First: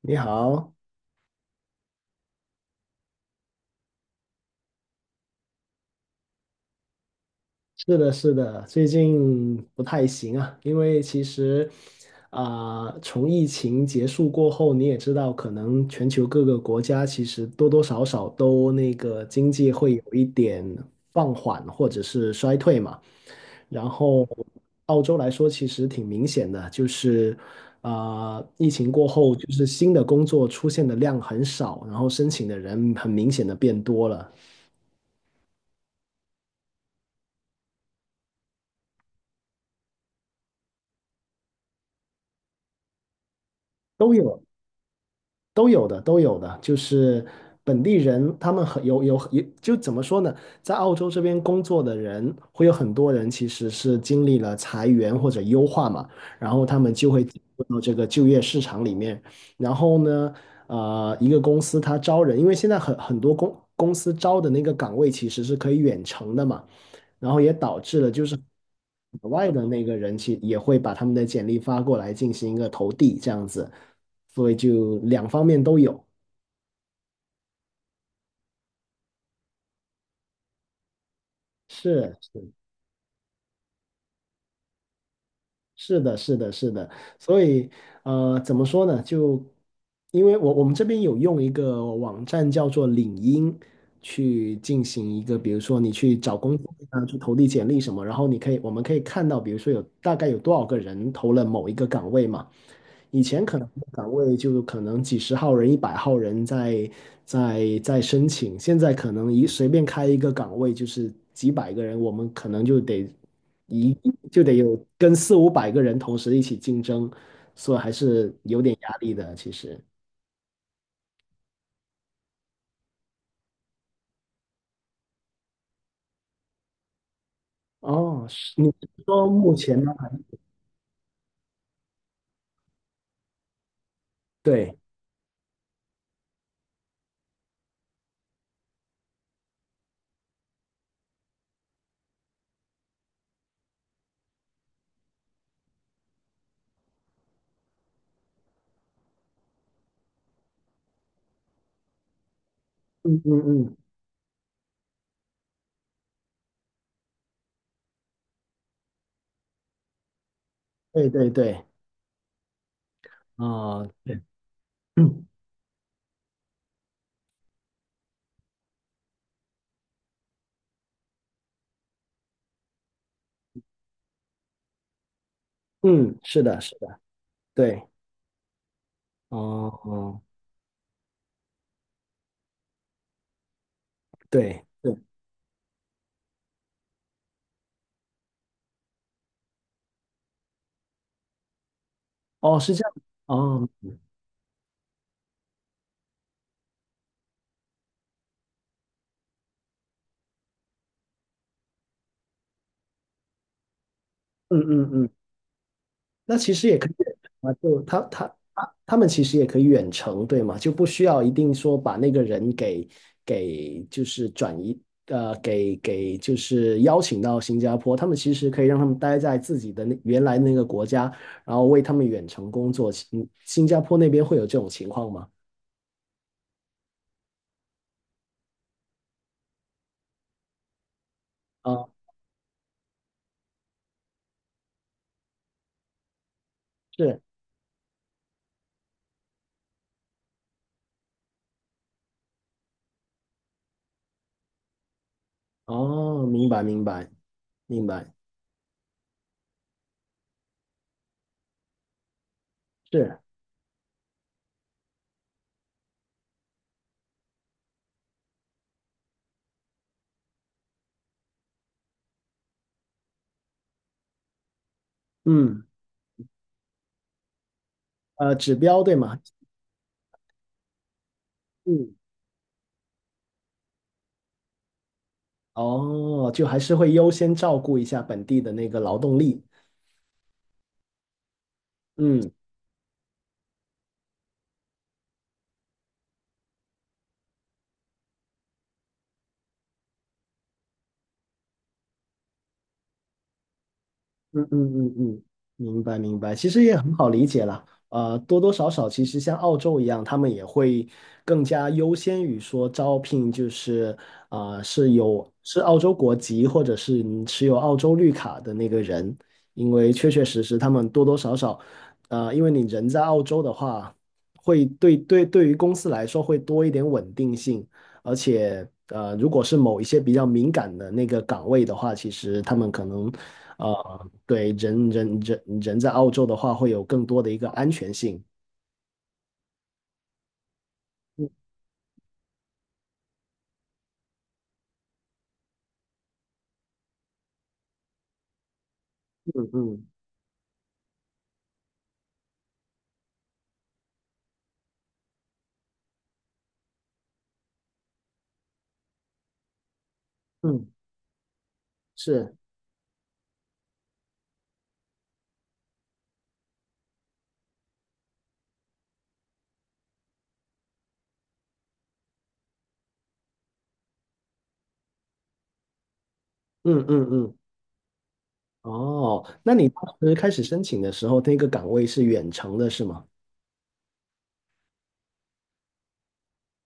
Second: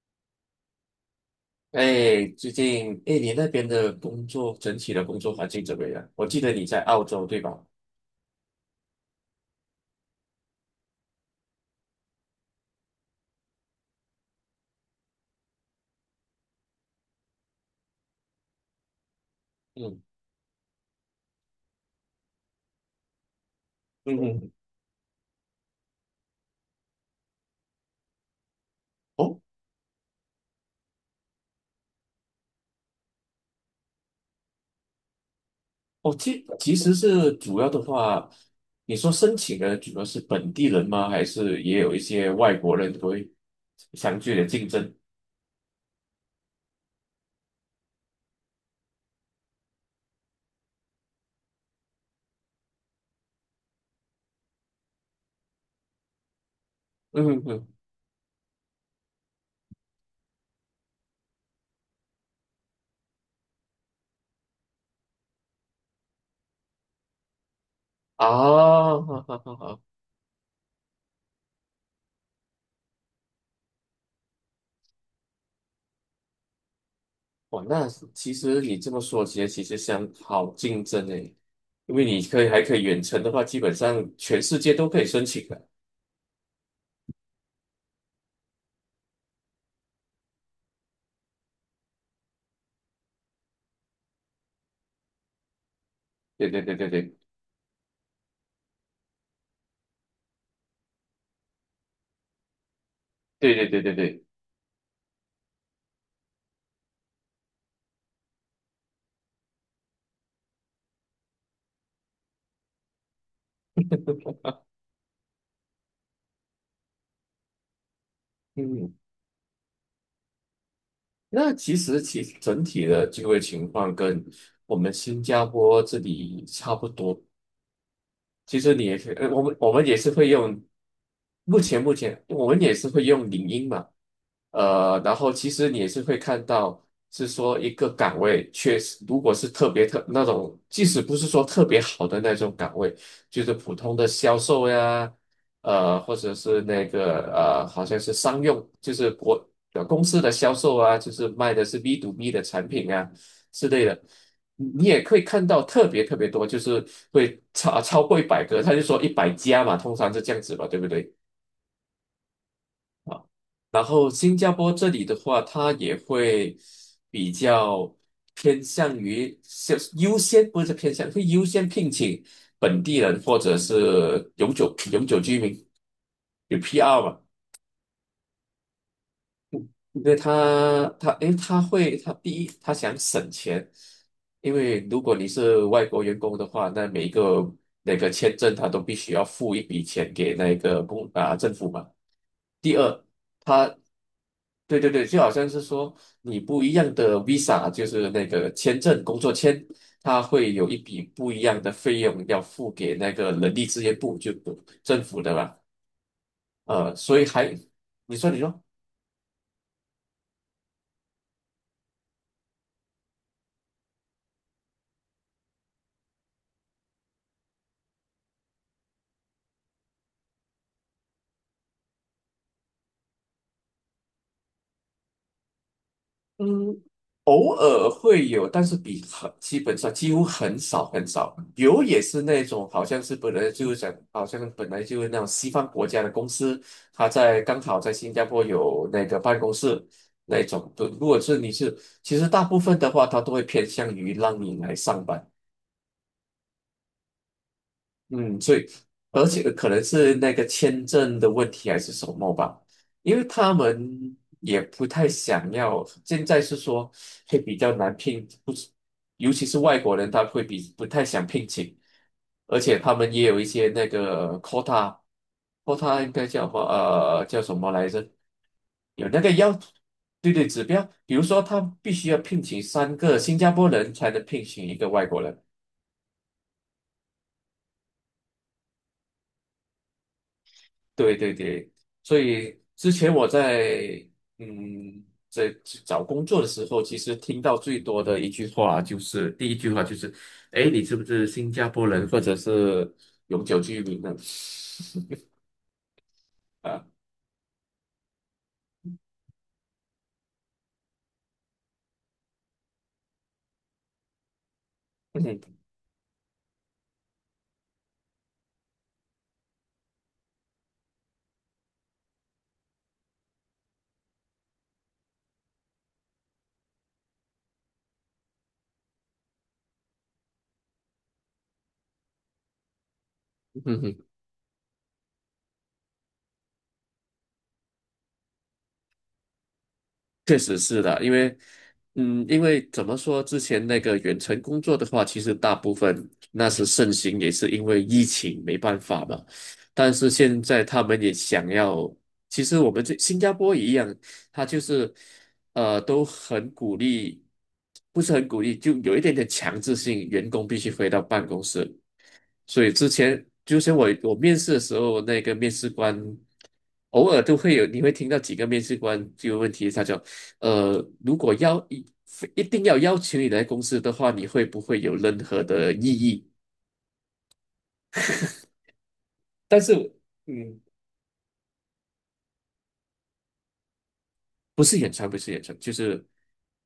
你好，哎，最近，哎，你那边的工作，整体的工作环境怎么样？我记得你在澳洲，对吧？是的，是的，最近不太行啊。因为其实从疫情结束过后，你也知道，可能全球各个国家其实多多少少都那个经济会有嗯一点放缓或者是衰退嘛。然嗯后嗯。澳洲来说，其实挺明显的，就是疫情过后，哦就是新的工作出现的量很少，然后申请的人很明显的变多了。哦，其实是主要的话，你说申请的主要是本地人吗？还是也有一些外国人会都相对有。的竞争？都有的，都有的，就是本地人，他们很有，就怎么说呢，在澳洲这边工作的人，会有很多人其实是经历了裁员或者优化嘛，然后他们就会嗯进嗯入嗯。到这个就业市场里面。然后呢，一个公司它招人，因为现在很多公司招的那个岗位其实是可以远程的嘛，然后也导致了就啊，是好海好外好的好。那个人去也会把他们的简历发过来进行一个投递这样子，所以就两方面都有。哇，那其实你这么说其实相好竞争诶，因为你可是以还可以远程的话，基本上全世界都可以申请的。是的，是的，是的。所以怎么说呢？就因为我们这边有用一个网站叫做领英去进行一个，比如说你去找对工对作对啊，对去投递简历什么，然后你可以我们可以看到，比如说有大概有多少个人投了某一个岗位嘛。以前对可能对对对对岗对。位就可能几十号人、100号人在申请，现在可能一随便开一个岗位就是几百个人，我们可能一就得有跟四五百个人同时一起竞争，所以还是有点嗯，压力的。其实，那其实其整体的就业情况跟我们新加坡这里差不多，哦，是，其你实你是也可以，说我目们我前们吗？也是会用，目前我们也是会用领英嘛，对，呃，然后其实你也是会看到，是说一个岗位确实，如果是特别特那种，即使不是说特别好的那种岗位，就是普通的销售呀，呃，或者是那个呃，好像是商用，就是国呃公司的销售啊，就是卖的是 B to B 的产品啊嗯嗯之嗯，类的。你也可以看到特别特别多，就是会超过一百个，他就说一百家嘛，通常是这样子吧，对不对对？对对，然后对，新加坡这里的嗯话，他也会比较偏向于先优先，不是偏向，会优先聘请本地人或者是永久居民，嗯，是有 的，是的，PR 嘛。对，哦对哦，他，他诶，他会，他第一，他想省钱，因对为对，如果你是外国员工的话，那每一个那个签证他都必须要付一笔钱给那个公啊、政府嘛。哦，是第这样，二，哦，他，对对对，就好像是说你不一样的 visa，就是那个签证工作签，他会有一笔不一样的费用要付给那个人力资源部，就嗯嗯政嗯。府的嘛。那其实也可以呃，所以还，啊，就他你说他你说。他他们其实也可以远程，对吗？就不需要一定说把那个人给就是转移，给就是邀请到新加坡，他们其实可以让他们待在自己的那原来那个国家，然后为他们远程工作。新加坡那边会有这种情况吗？嗯。偶尔会有，但是比很基本上几乎很少很少。有啊，也是那种好像是本来就是讲，好像本来就是那种西方国家的公司，他是，在刚好在新加坡有那个办公室那种。如果是你是，其实大部分的话，他都会偏向于让你来上班。哦，明白明白明白，嗯，所以而且可能是那个签证的问题还是什么吧，因是，为他们也不太想要。现在是说会比较难聘，不是，尤其是外国人，他会比不太想聘请，而且他们也有一些那个 嗯，quota，quota 应该叫什么？呃，叫什么来着？指标对有吗？那个要，对对，指标，比如说他必嗯，须要聘请三个新加坡人才能聘请一个外国人。哦，就还是会优先照顾一下本地的那个劳动力。对对对，所嗯以之前我在嗯在找工作的时候，其实听到最多的一句话就是第一句话就是，哎，你是不是新加坡人或者是永久居民呢？嗯嗯嗯嗯，明白明白，其实也啊，很好理解啦。多多少少，其实像澳洲一样，他们也会更加优先于说招聘，就是是有嗯 是澳洲国籍或者是你持有澳洲绿卡的那个人，因为确确实实他们多多少少，因为你人在澳洲的话，会对于公司来说会多一点稳定性，而且如果是某一些比较敏感的那个岗位的话，其实他们可能 对人在澳洲的话，会有更多的一个安全性。确实是的，因为，嗯，因为怎么说，之前那个远程工作的话，其实大部分那时盛行，也是因为疫情没办法嘛。嗯嗯但是现在他们也想要，其实我们这新加坡一样，他就是，呃，都很鼓励，不是很鼓励，就有一点点强制性，员工必嗯，须回到办公室。是，所以之前，就像我面试的时候，那个面试官偶尔都会有，你会听到几个面试官这个问题，他就。呃，如果要一定要邀请你来公司的话，你会不会有任何的异议？嗯嗯嗯。哦，那但你是，当时开始嗯，申请的时候，那个岗位是远程的，是吗？不是演唱，不是演唱，就是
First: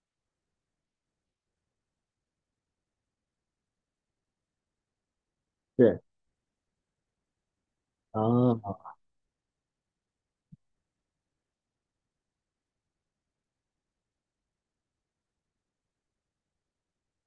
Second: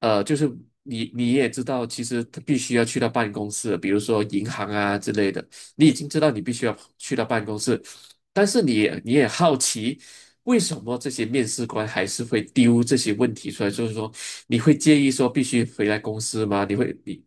呃，就是你也知道，其实他必须要去到办公室，比如说银行啊之类的，你已是经知道你必须要去到办公室，但啊，是你也好奇。为什么这些面试官还是会丢这些问题出来？就是说，你会介意说必须回来公司吗？你会你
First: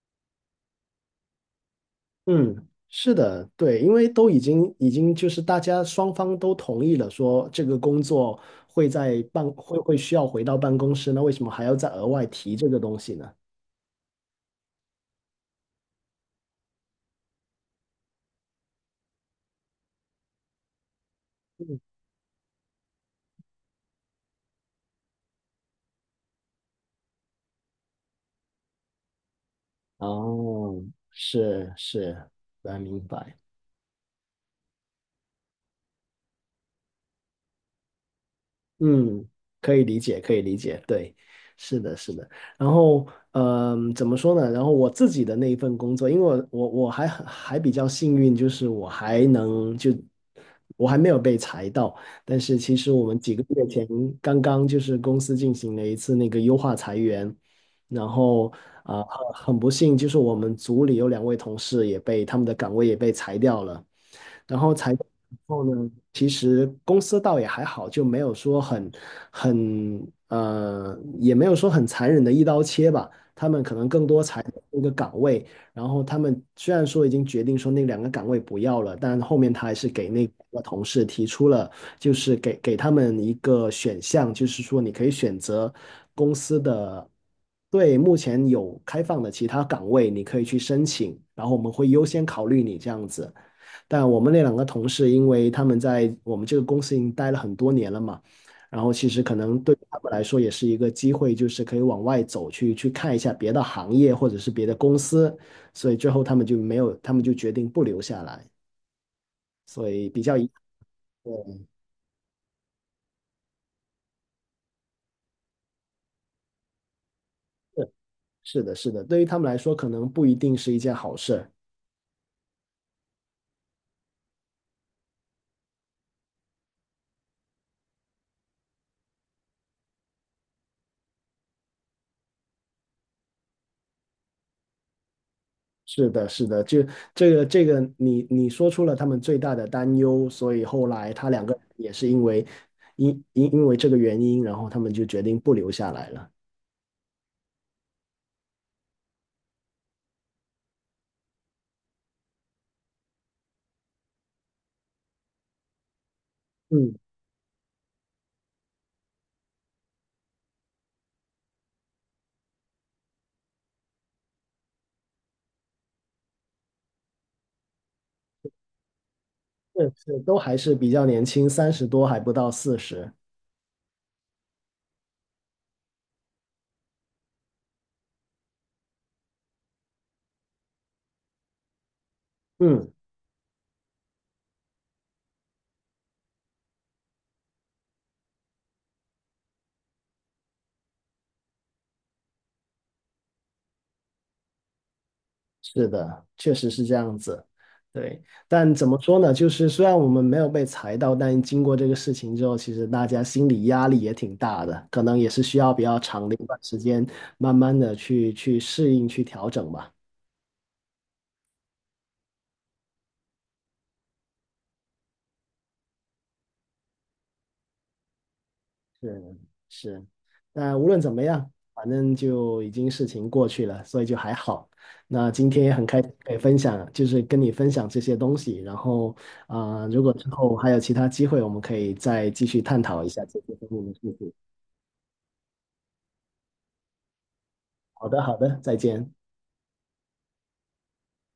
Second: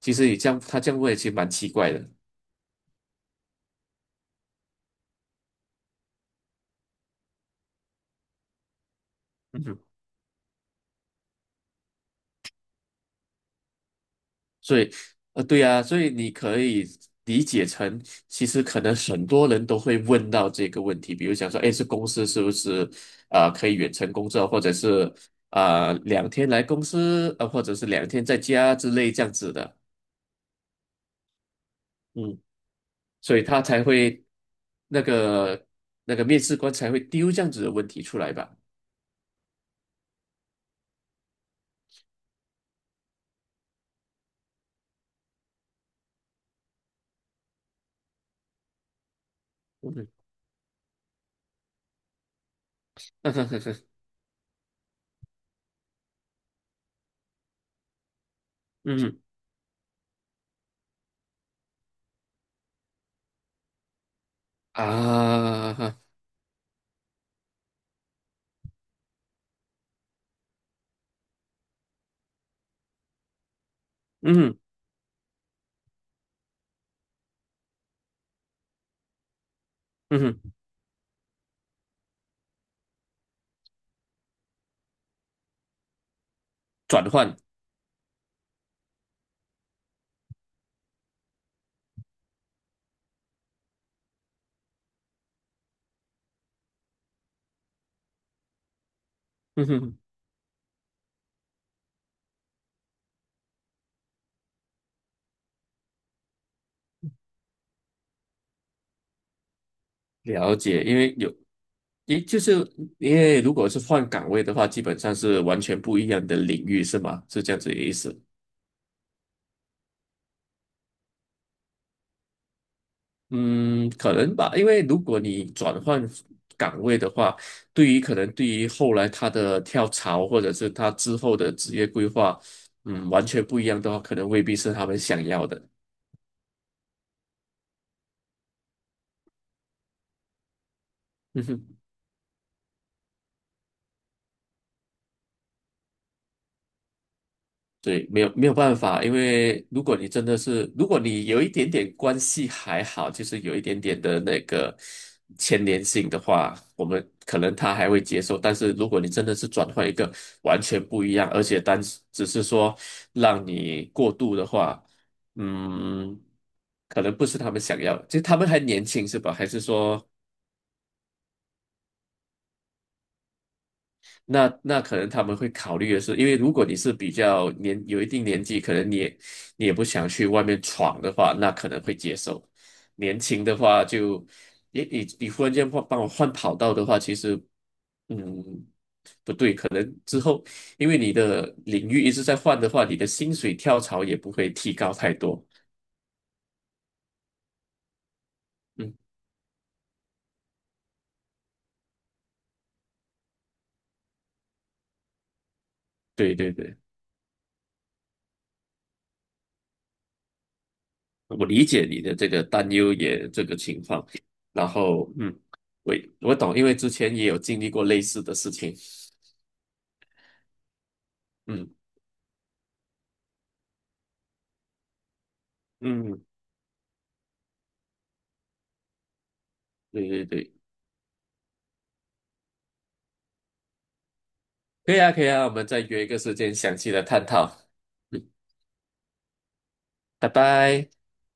其实你这样他这样问，其实蛮奇怪的。嗯，是的，对，因为都已经就是大家双方都同意了，说这个工作会在办会嗯会需要回到办公室，那为什么还要再额外提这个东西呢？所以，呃，对啊，所以你可以理解成，其实可能很多人都会问到这个问题，比如想说，哎，这公司是不是啊、呃可以远程工作，或者是啊、呃两天来公司，呃，或者是两天在家之类这样子的，哦，是是，嗯，来明所白。以他才会那个那个面试官才会丢这样子的问题出来吧，嗯，可以理解，可以理解，对，是的，是的。然后，嗯，怎么说呢？然后我自己的那一份工作，因为我还比较幸运，就是嗯 我还没有被裁到。但是其实我们几个月 前刚刚就是公司进行了一次那个优化裁员，然后啊，呃嗯很不幸，就是我们组里有两位同事也被，他们的岗位也被裁掉了。然后裁掉以后呢，啊，其实公司倒也还好，就没有说很很呃，也没有说很残忍的一刀切吧。他们可能更多裁掉嗯一个岗位，然后他们虽然说已经决定说那两个岗位不要了，但后面他还是给那嗯，个同事提出了，就是给他们一个选项，就是说你可以选择公司转的换。对目前有开放的其他岗位，你可以去申请，然后我们会优先考虑你这样子。但我们那两个同事，因为他们在我们这个公司已经待了很多年了嘛，然后其实可能嗯对他哼，们来说也是一个机会，就是可以往外走去，去看一下别的行业或者是别的公司，所以最后他们就没有，他们就决定不留下来，所以比较遗了憾。解，因为有对，也就是因为如果是换岗位的话，基本上是完全不一样的领域，是吗？是这样子的意思。是的，是的，对于他们来说，可能不一定是一件好事。嗯，可能吧，因为如果你转换岗位的话，对于可能对于后来他的跳槽或者是他之后的职业规划，嗯，完全不一样的话，可能未必是他们想要的。是的，是的，就这个你说出了他们最大的担忧，所以后来他两个人 也是因为这个原因，然后他们就决定不留下来了。对，没有没有办法，因为如果你真的是，如果你有一点点关系还好，就是有一点点的那个牵连性的话，我嗯，们可能他还会接受。但是如果你真的是转换一个完全不一样，而且单只是说让你过度的话，嗯，可能不是他们想要的。其实他们还年轻是吧？还是是说是，都还是比较年轻，30多还不到40。那那可能他们会考虑的是，因为如果你是比较年有一定年纪，可能你也不想去外面闯的话，那可能会接受。嗯，年轻的话就，你忽然间换帮我换跑道的话，其实嗯不对，可能之后因为你的领域一直在换的话，你的薪水跳槽也不会提高太多。是的，确实是这样子。对，但怎嗯，么说呢？就是虽然我们没有被裁到，但经过这个事情之后，其实大家心理压力也挺大的，可能也是需要比较长的对一对段时对。间，慢慢的去适应、去调整吧。我理解你的这个担忧也这个情况，然后嗯，我我懂，因为之前也有经历过类似的事情，是是，那无论怎么样，嗯反正就已经事情过去了，所以就还好。那今天也很开心嗯，可以分享，就是跟你分享这些东西。然后如对果对之对，后还有其他机会，我们可以再继续探讨一下这些方面的事情。可以啊可以啊，我们再约一个时间详细的探讨，好的，嗯，好的，再见。拜拜。